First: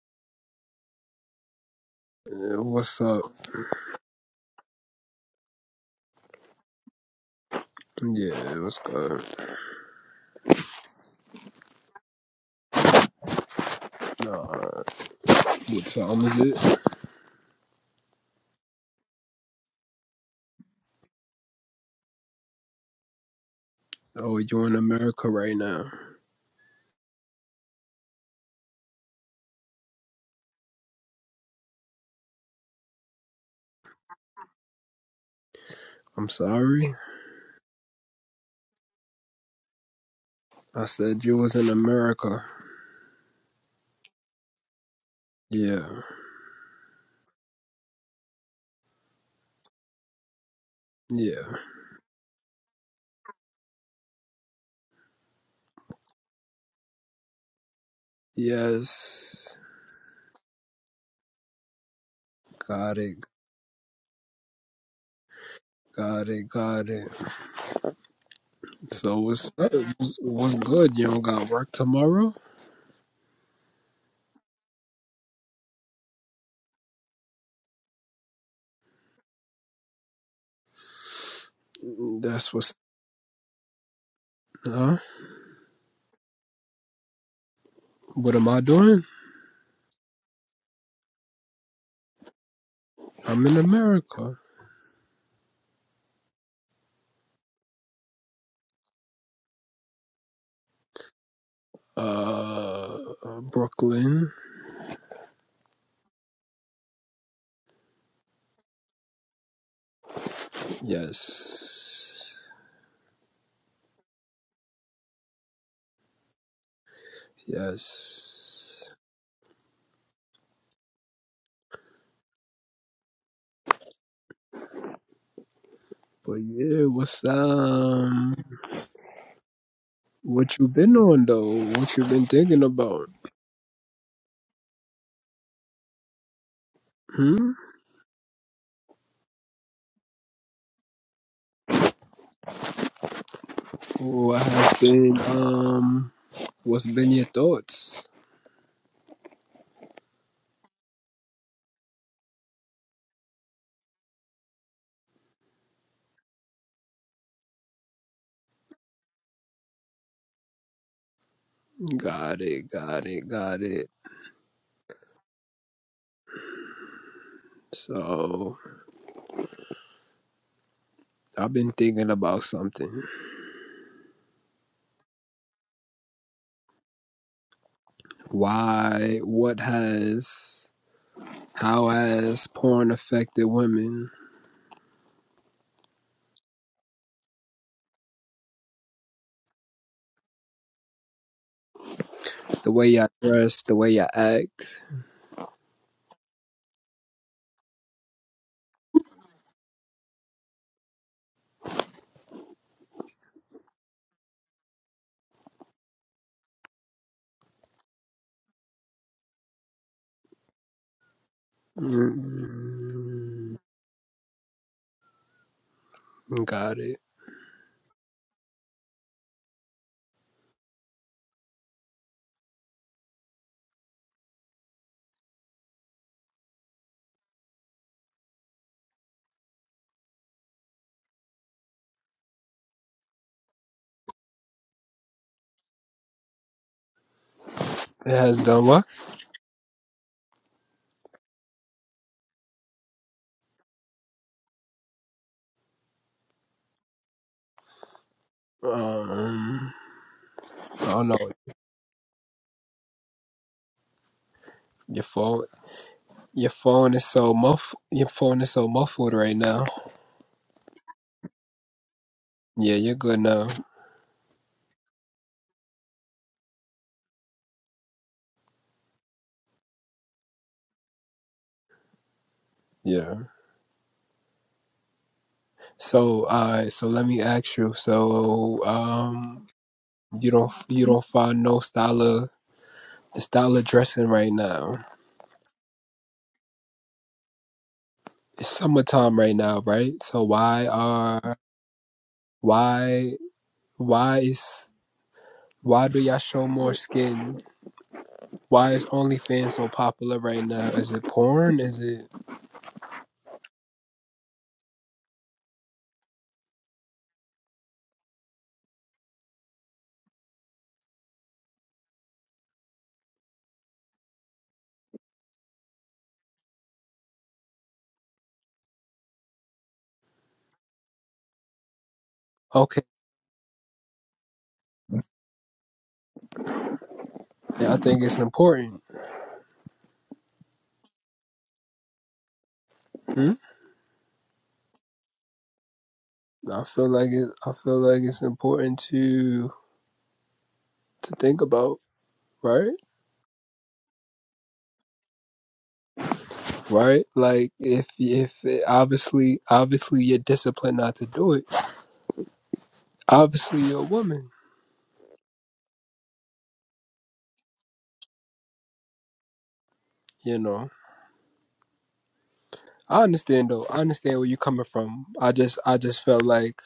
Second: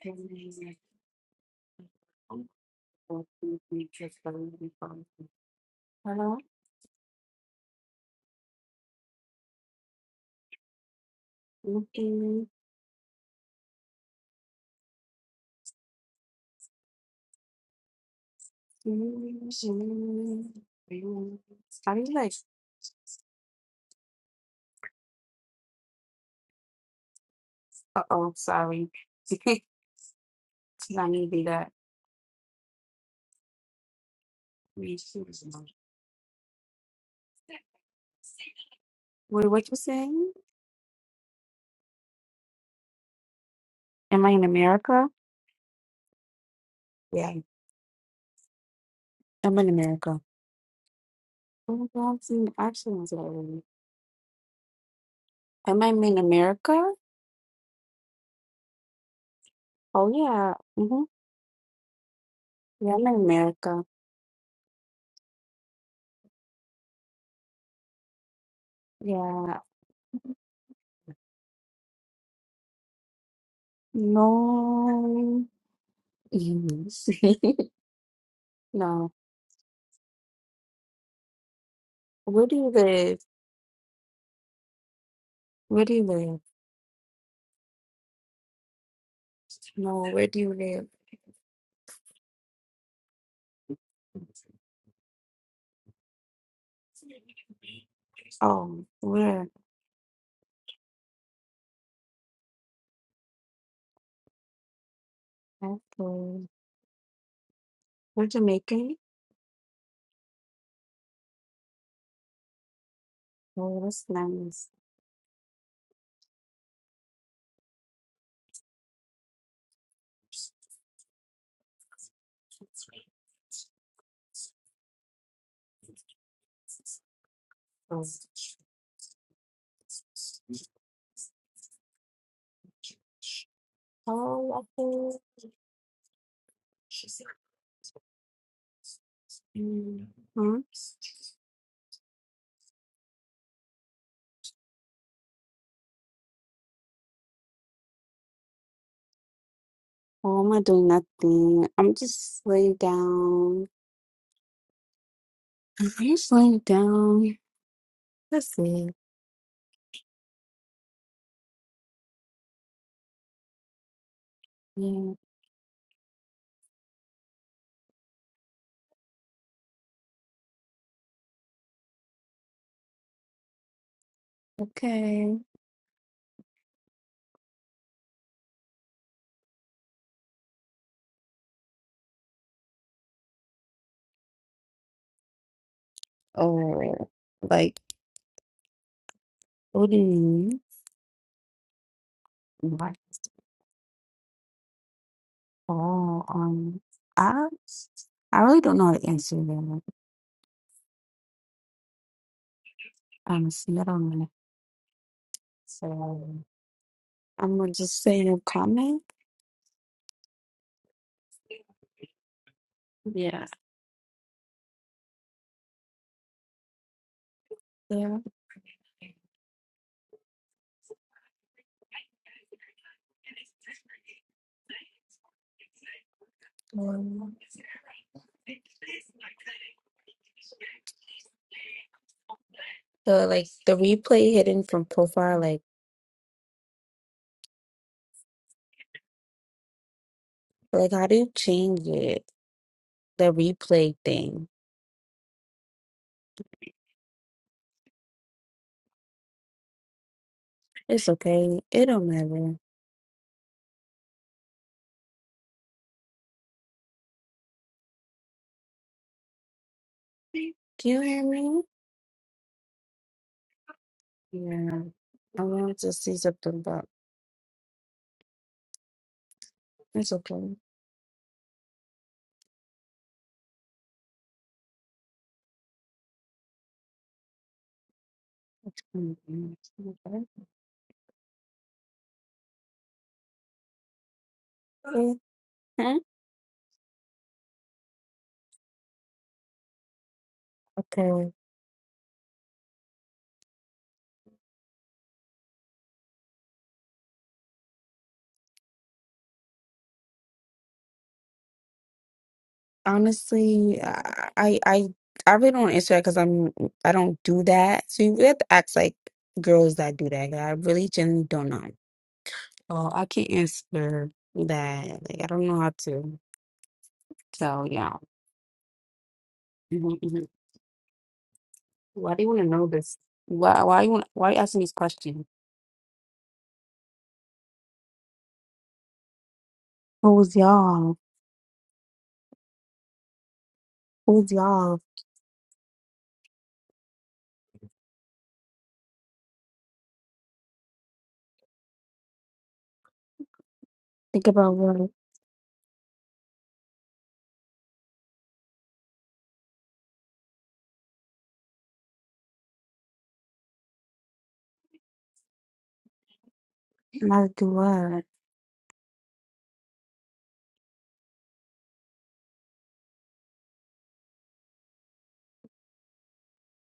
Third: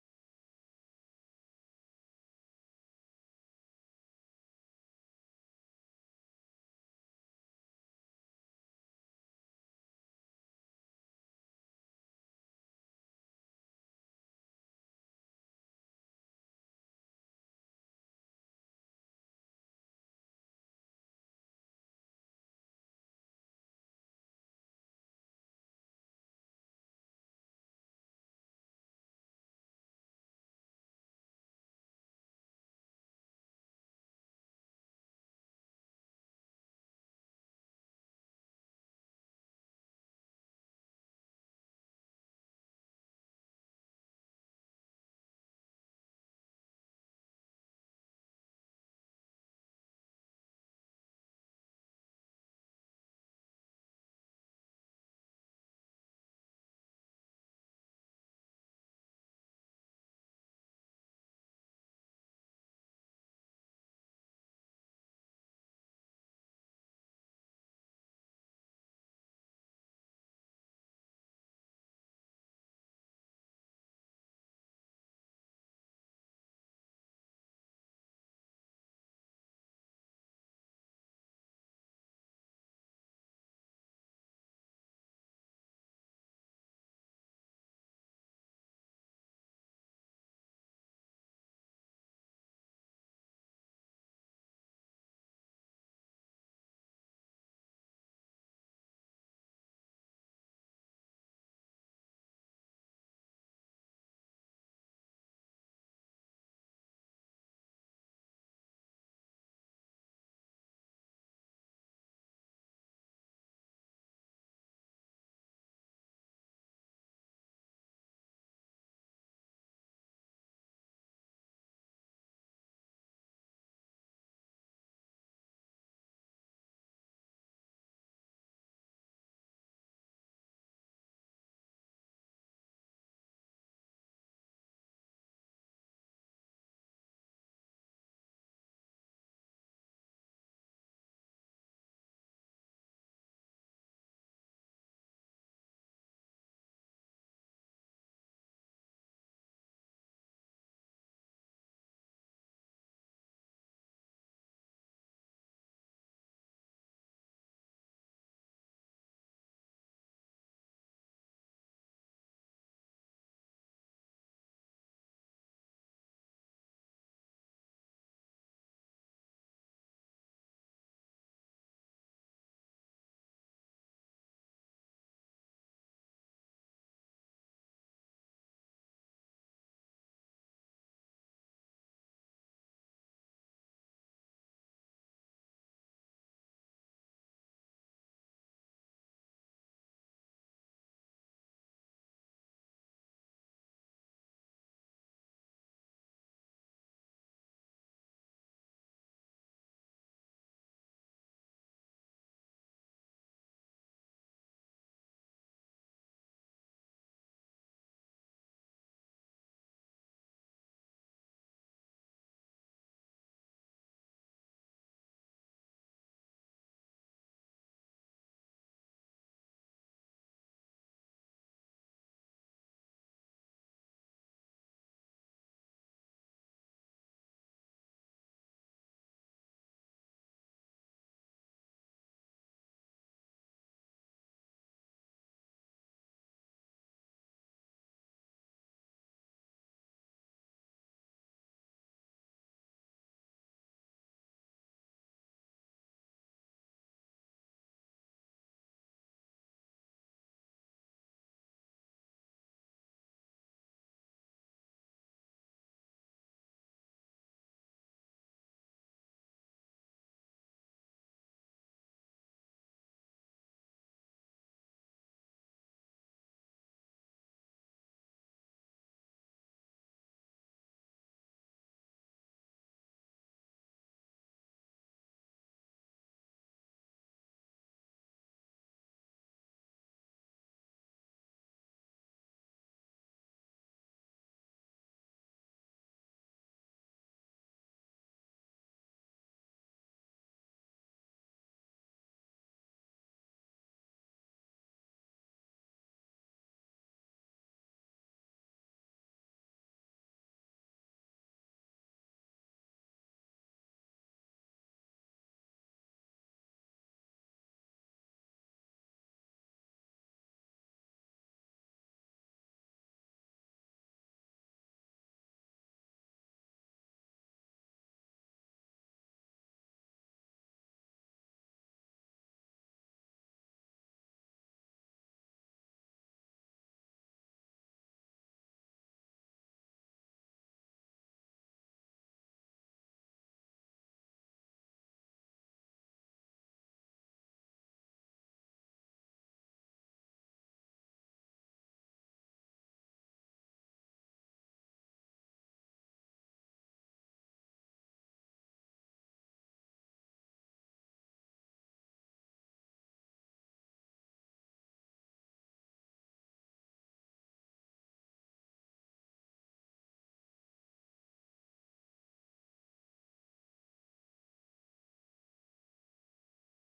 Hello? Yeah, what's up? Yeah, what's good? Nah, what time is it? How do you like? Oh, you in America right now. Uh oh, sorry. Did I need to do that? Wait, I'm sorry. what you saying? I said you was in America. Am I in America? Yeah, Yeah, I'm in America. yeah. Oh, my God, I've seen actions already. Am I in America? Yes. Oh, yeah. Mm-hmm. Yeah, Got I'm in it. America. Got it. Got it. So what's Yeah. up? What's what's good? You don't got work tomorrow? No. no. Where That's do you what's live? huh? Where do you live? What am I doing? No, where do you live? I'm in America. Oh, where? Uh Brooklyn. Okay. We're Jamaican? Yes. Oh, that's nice. Yes. But yeah, what's Oh, um, what you been on though? What you been thinking about? oh okay. Hmm. Mm, Huh? What has been um, what's been your thoughts? Oh, I'm not doing nothing. I'm just laying down. I'm just laying down. That's it. Got it, got it, got it. Yeah. So I've been thinking about something. Okay. Why? What has? How has porn affected women? Oh, like, what do you The mean? way I dress, the way I act. Oh, um, I, I really don't know how to answer that. Honestly, I don't know. So I'm gonna just say a comment. Yeah. Mm, got it. Yeah. Um, So like the replay hidden from profile, like It has done what? like how do you change it? The replay thing. Um, I It's don't know. okay. It don't matter. Your phone, your phone is so muff, your phone is so muffled right now. Do you hear me? Yeah, you're good now. Yeah. I wanted to see something, but it's okay. Yeah. So, uh, so let me ask you. So, um, Mhm. you don't, you don't find no style of the style of dressing right now. Mhm. It's summertime right now, right? So why Okay. are, why, why is, why do y'all show more skin? Why is OnlyFans so popular right now? Is it porn? Is it Honestly, I I I I really don't answer that because I'm I don't do that. So you really have to ask like girls that do that. 'cause I really genuinely don't know. Oh, I can't answer that. Like I don't know how to tell y'all. Mhm, mhm. Why do you want to know okay? this? Why why you want why you asking these questions? I think it's important. Who's y'all? Hmm. Who's y'all? I feel like it. I feel like it's important to to think about, right? Think about what Right? Like if if it, obviously obviously you're disciplined not to do it. Obviously you're a woman, not do what. you know. I understand though. I understand where you're coming from. I just I just felt like,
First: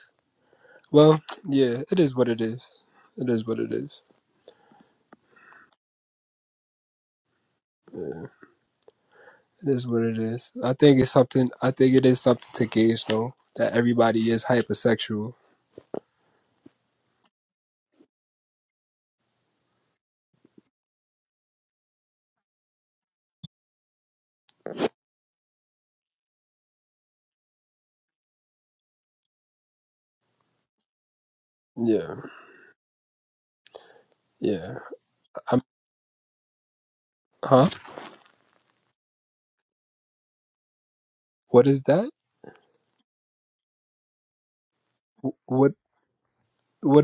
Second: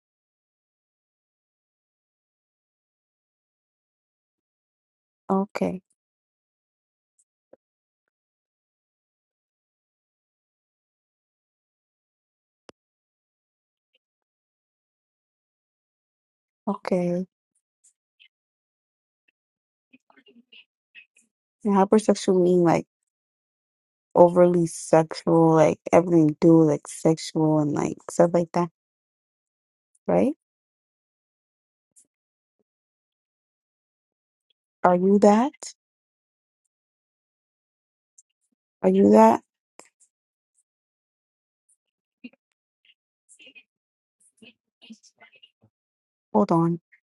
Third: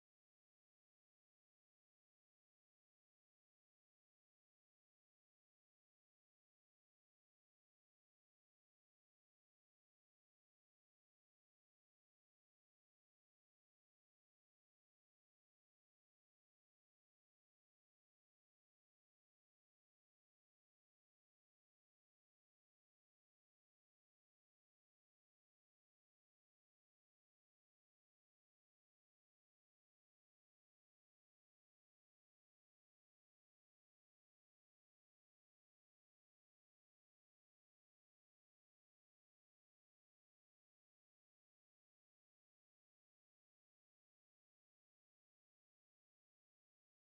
well, yeah, it is what it is. It is what it is. Okay, It is what it is. I think it's something. I think it is something to gauge though that everybody is hypersexual. okay. And hypersexual mean like. overly sexual, like everything you do is, like sexual and like stuff like that, right? Yeah, yeah. Are you that? I'm, huh? Are you that? What is that? Wh- What? Hold on. What?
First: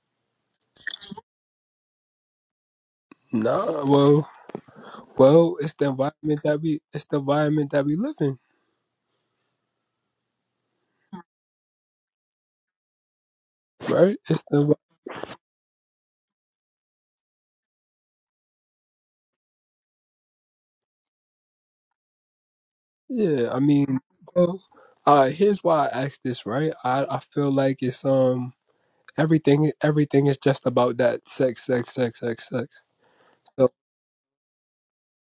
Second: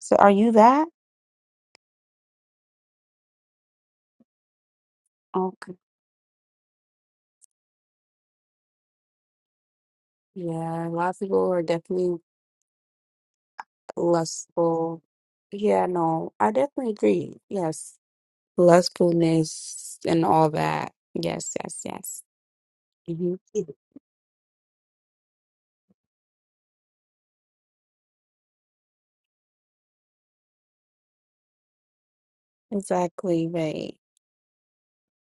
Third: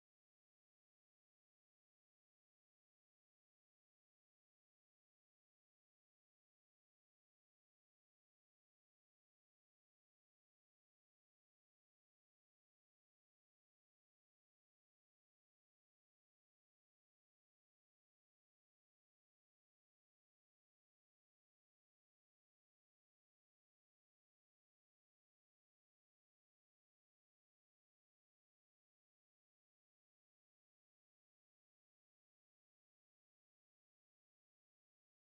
So are you that? Nah, well, well, Okay. it's the environment that we, it's the environment that we live in, Yeah, a lot of people are definitely right? It's the, lustful. Yeah, no, I definitely agree. Yes. Lustfulness and all that. Yes, yes, yes. hmm yeah. I mean, well, uh, here's why I asked this, right? I, I feel like it's um everything, everything is just about that sex, sex, sex, sex, sex. Exactly So right.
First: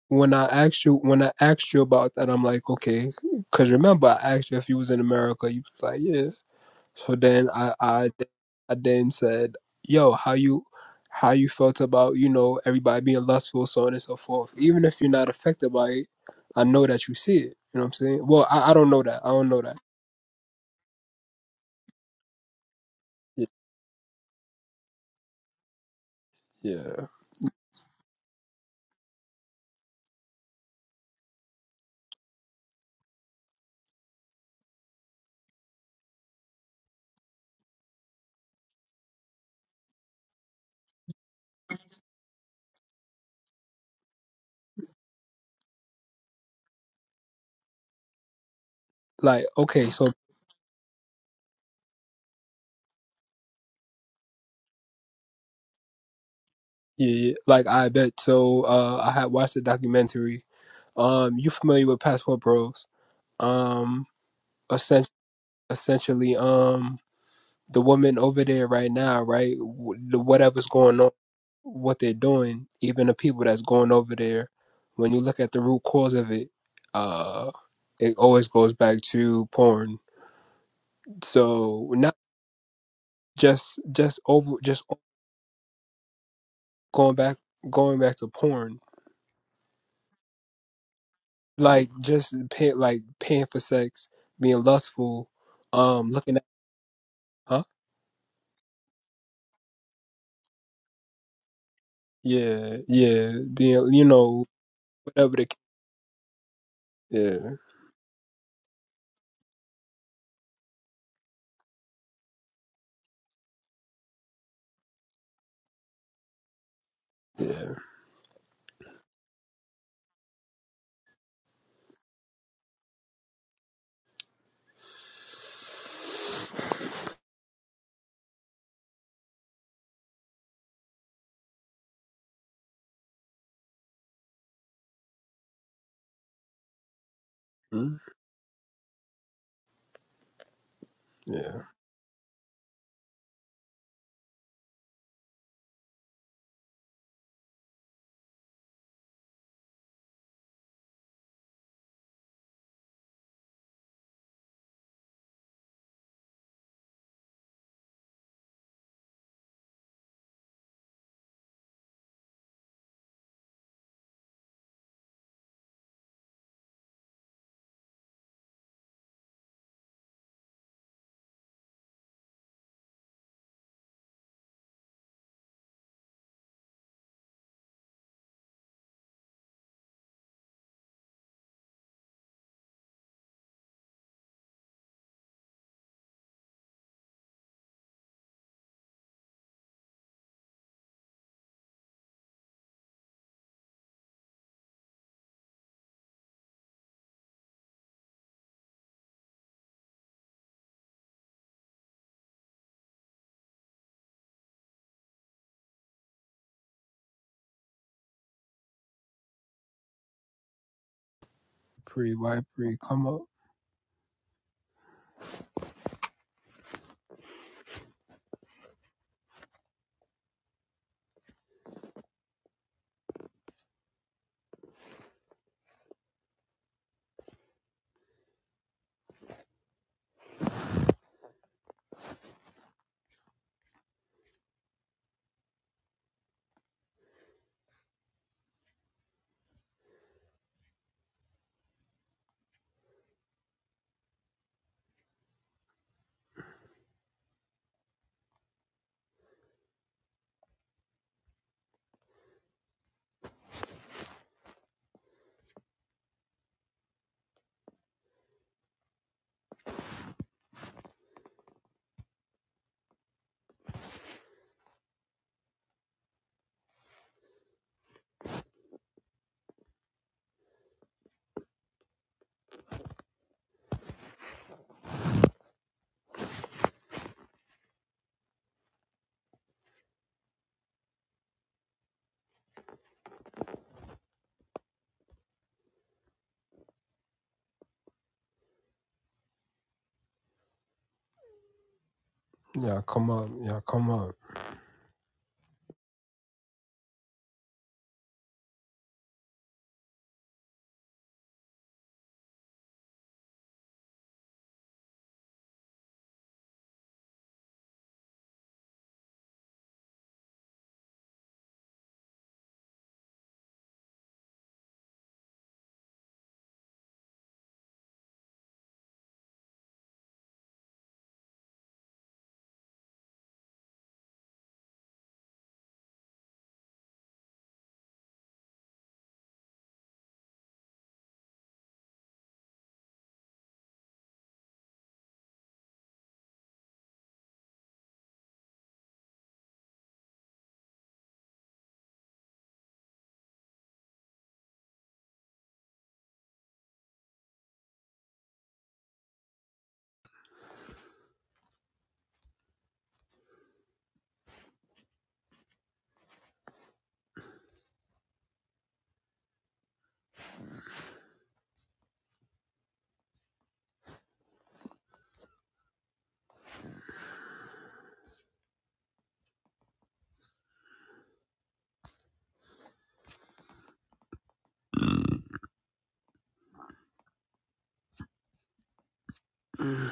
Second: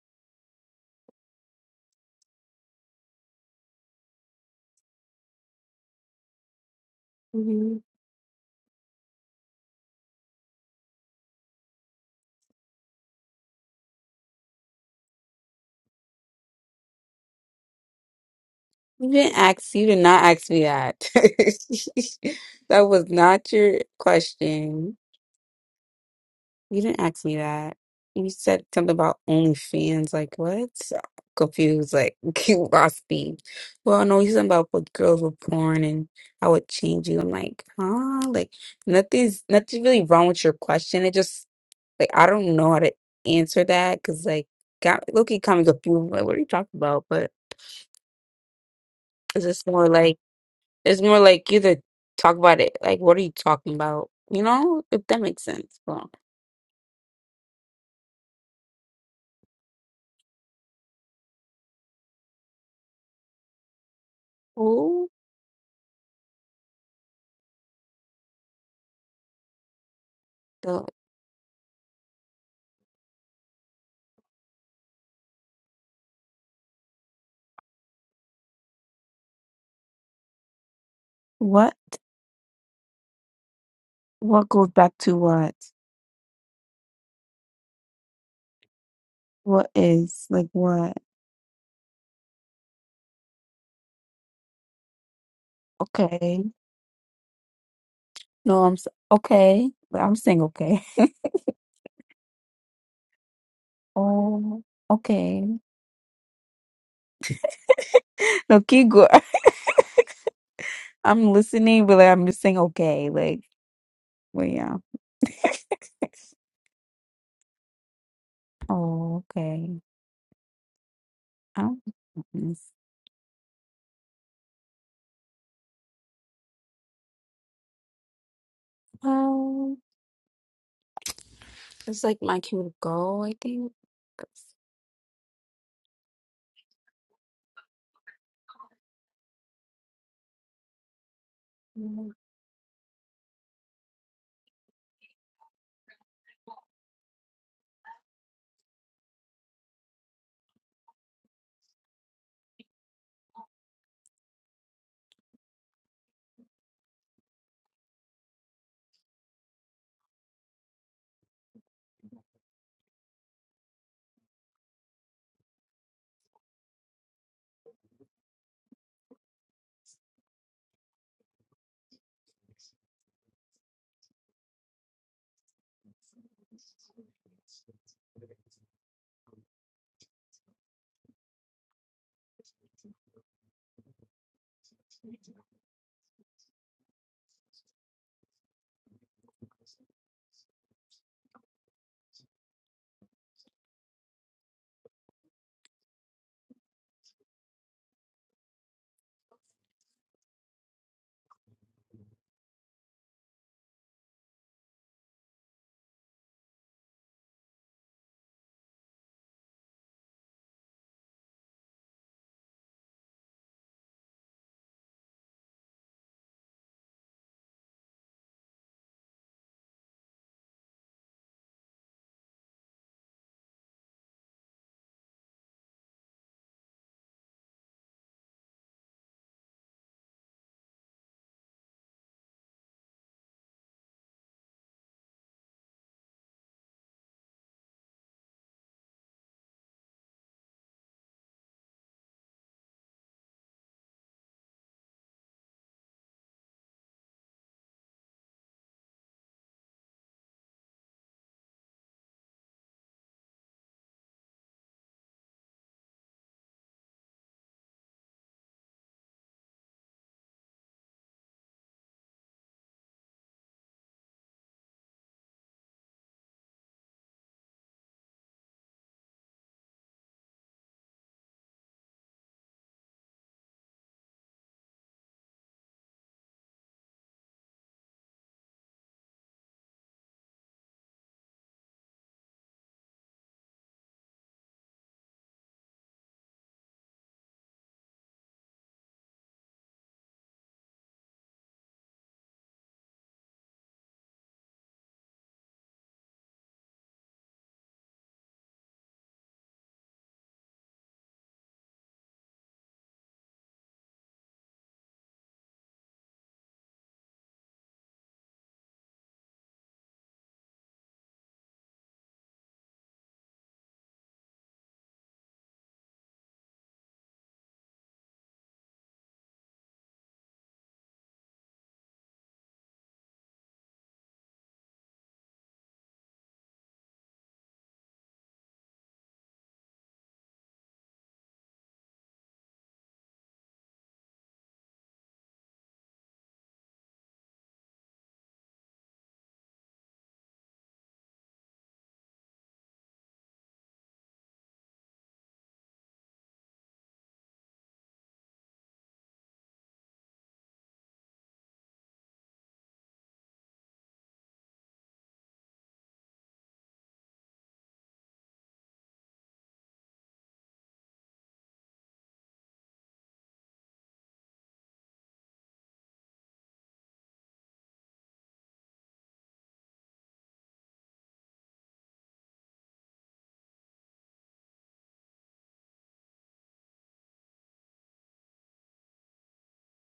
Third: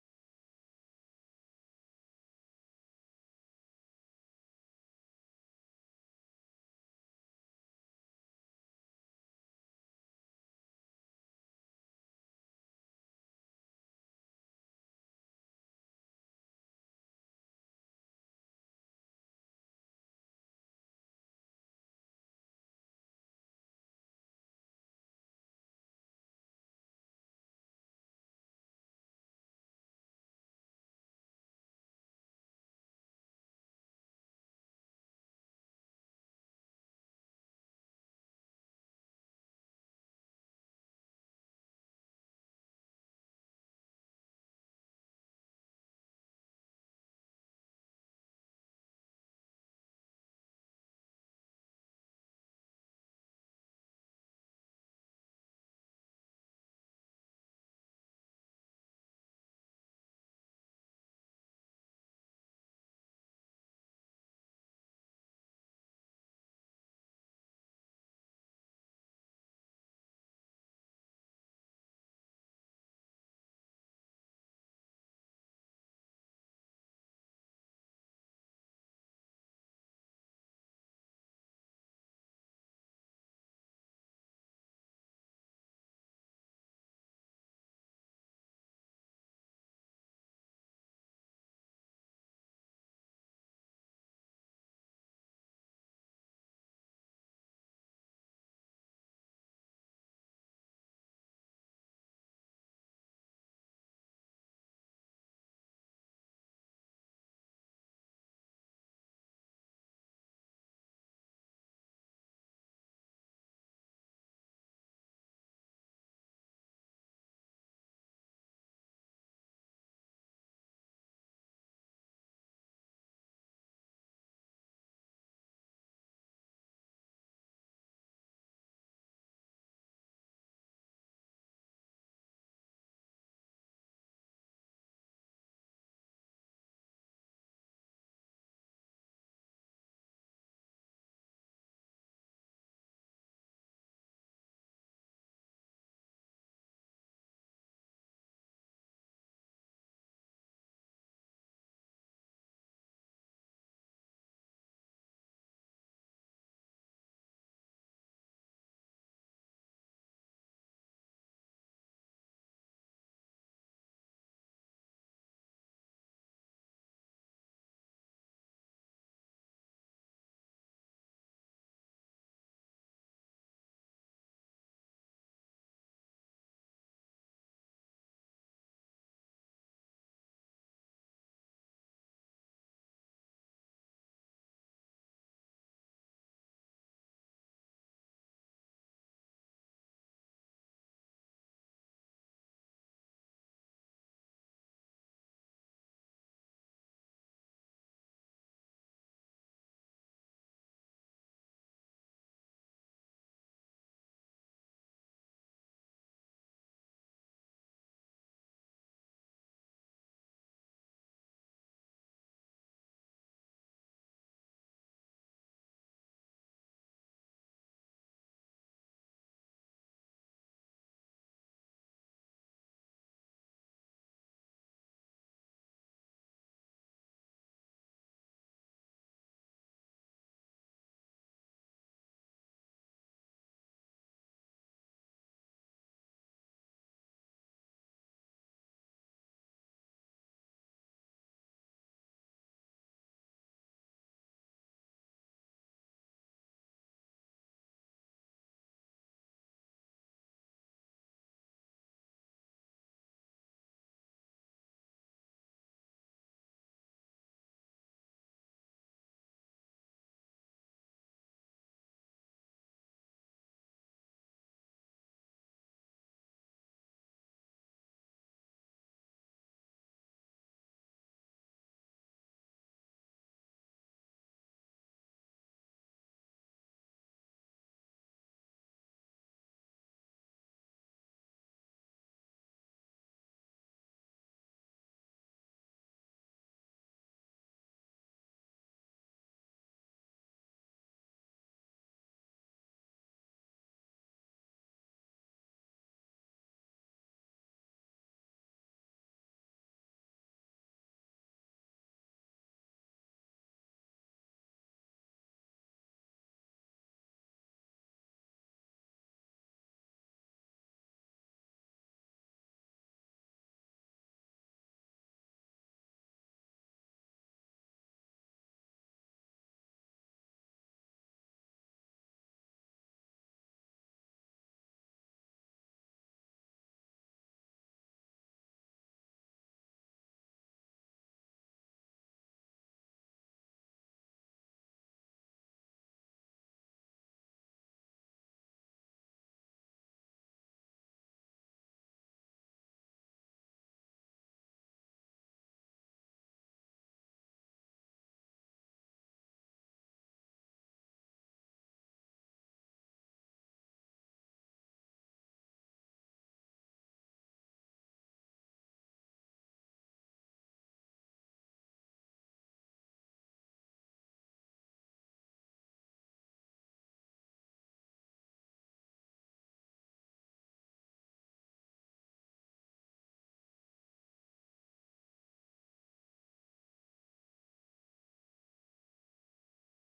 when I asked you, when I asked you about that, I'm like, okay, because remember I asked you if you was in America, you was like, yeah. So then Mm-hmm. I I, I then said, "Yo, how you how you felt about you know everybody being lustful, so on and so forth? Even if you're not affected by it, I know that you see it. You know what I'm saying? Well, I, I don't know You that. I didn't don't know ask, that. you did not ask me that. That was Y- not your question. You didn't Yeah. ask me that. You said something about OnlyFans. Like, what? So Confused, like, you lost me. Well, no, you said about what girls were porn and I would change you. I'm like, huh? Like, nothing's nothing really wrong with your question. It just, like, I don't know how to answer that because, like, got Loki kind of confused. Like, what are you talking about? But it's Like just more okay, so like, It's more like you to talk about it. Like, what are you talking about? You know, if that makes sense. Well, yeah, yeah. like I bet. So uh, I had watched the documentary. Um, you familiar with Passport Bros? Um, essen- who essentially, um. the woman over there right now, right? w- the- Whatever's the going on, what they're doing, even the people that's going over there, when you look at the root cause of it, uh, it always goes back to porn. What? So not just just What over goes just back to what? going back going back to porn, What is like what? like just pay, like paying for sex, being lustful, um, looking okay? at huh? No, I'm s- okay. But I'm saying okay. Yeah, yeah, being you know Oh, whatever okay. the yeah No, keep go. I'm listening, but like, I'm just saying okay. Like, well, yeah. Oh, okay. I do yeah. Well, it's like my cue to go. I think. Mm, Yeah. Pre white pre come up. Yeah, come up. Yeah, come up. Mm.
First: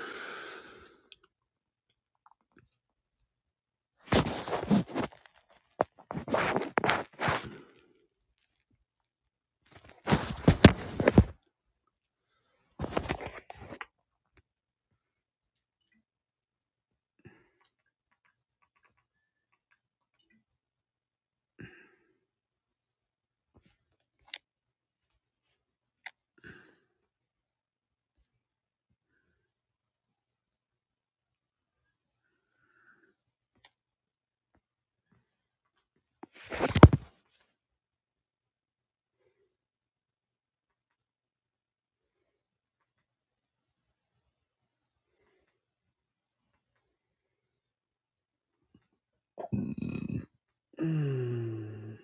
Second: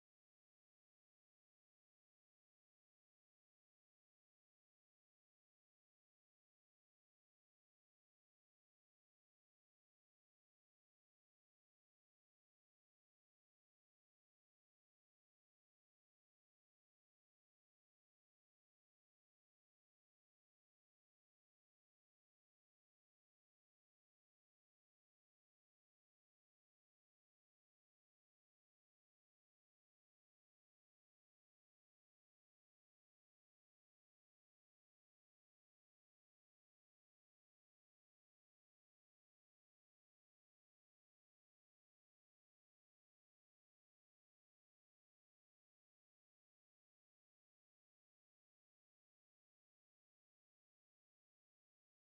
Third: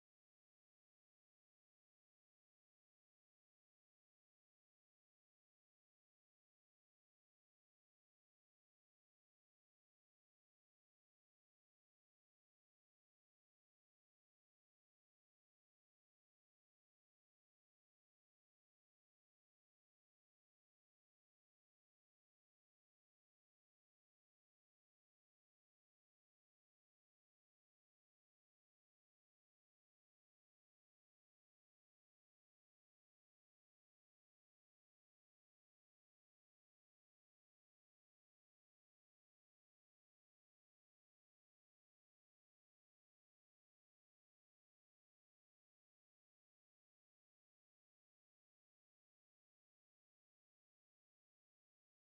Mm.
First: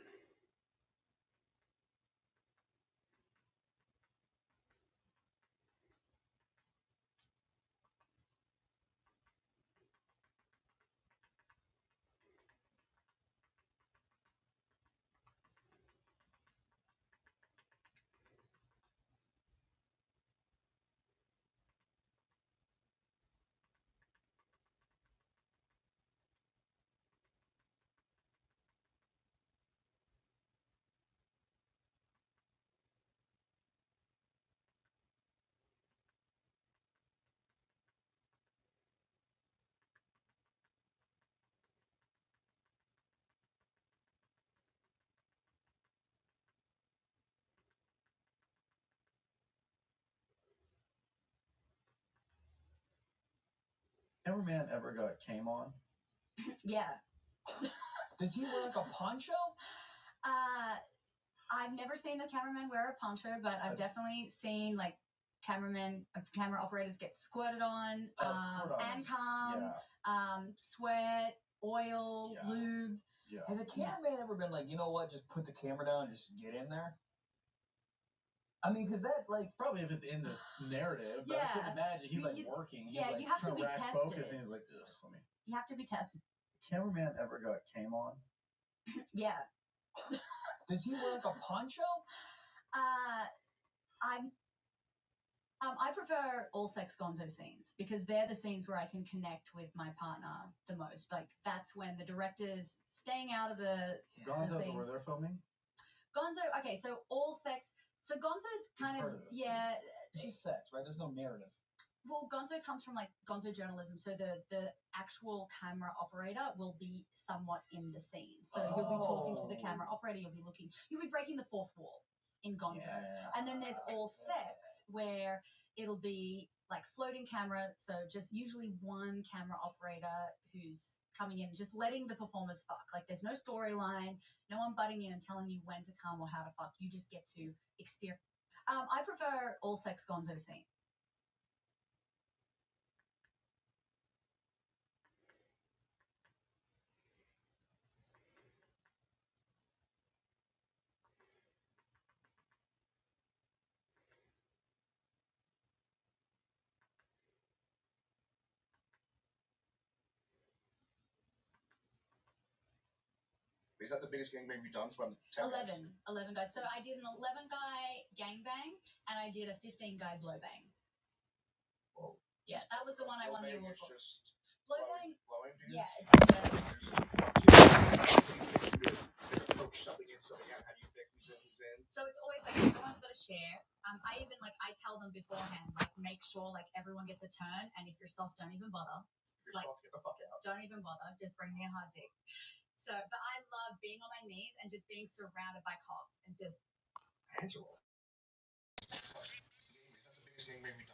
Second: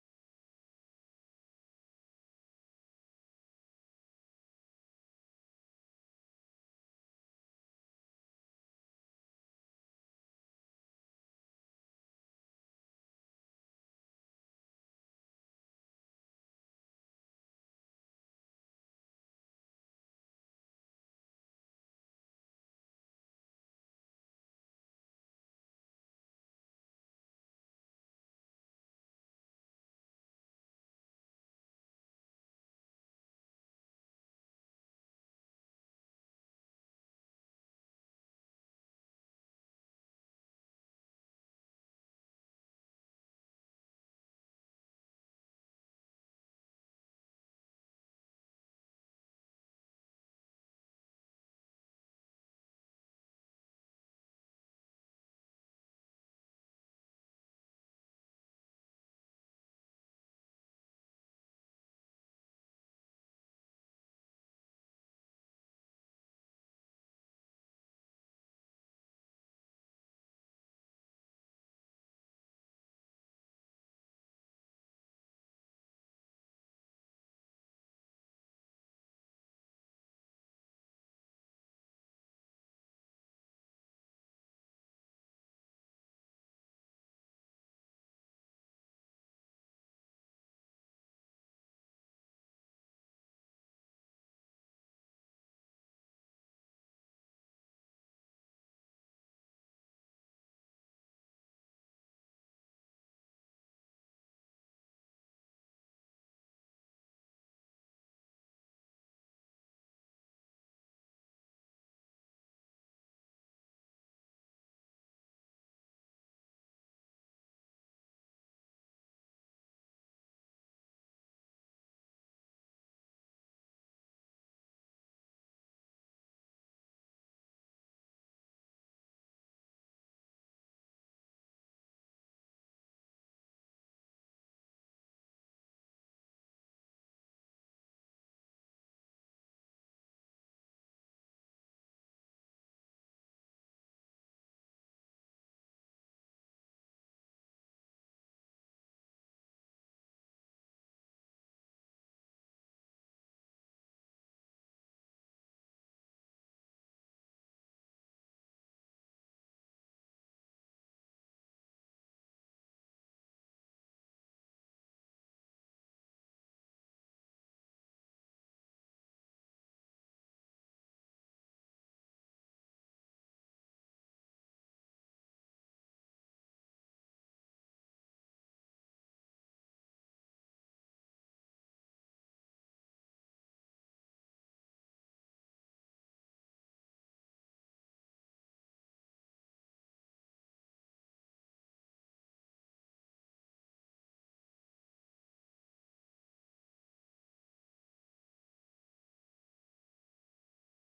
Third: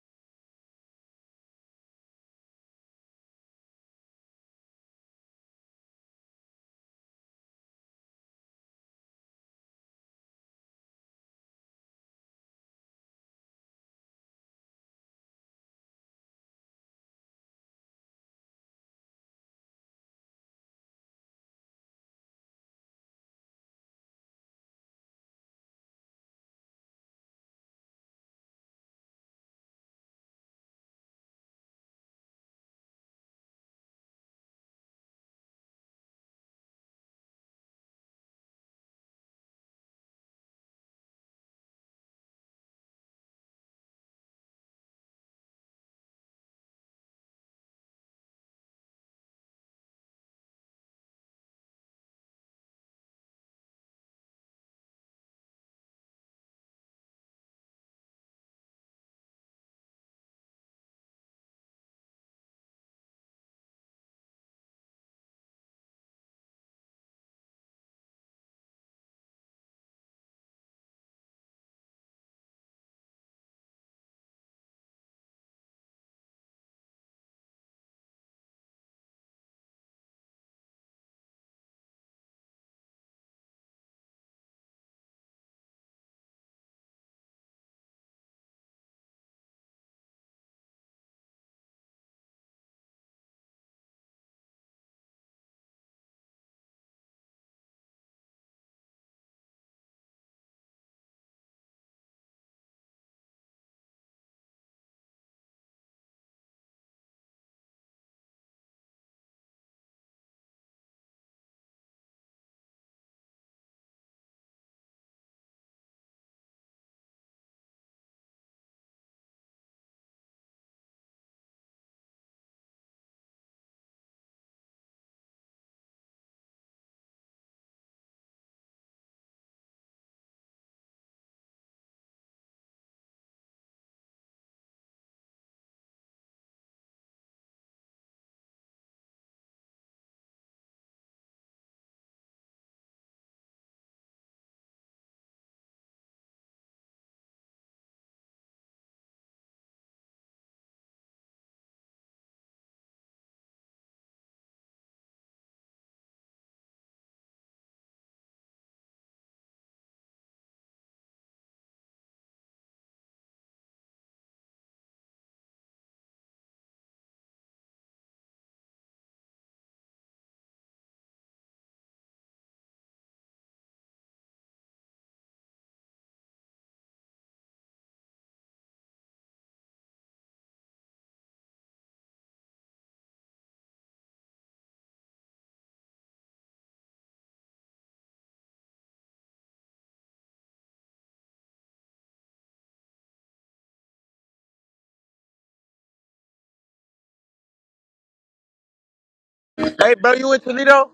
Hey, bro, you in Toledo?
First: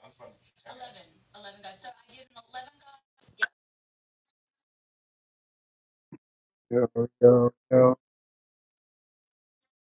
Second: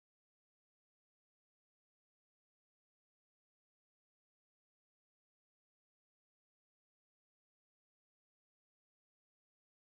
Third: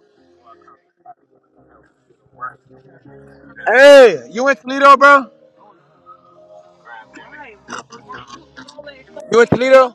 Hey, you in Toledo, bro? Yo, yo, yo. You in Toledo?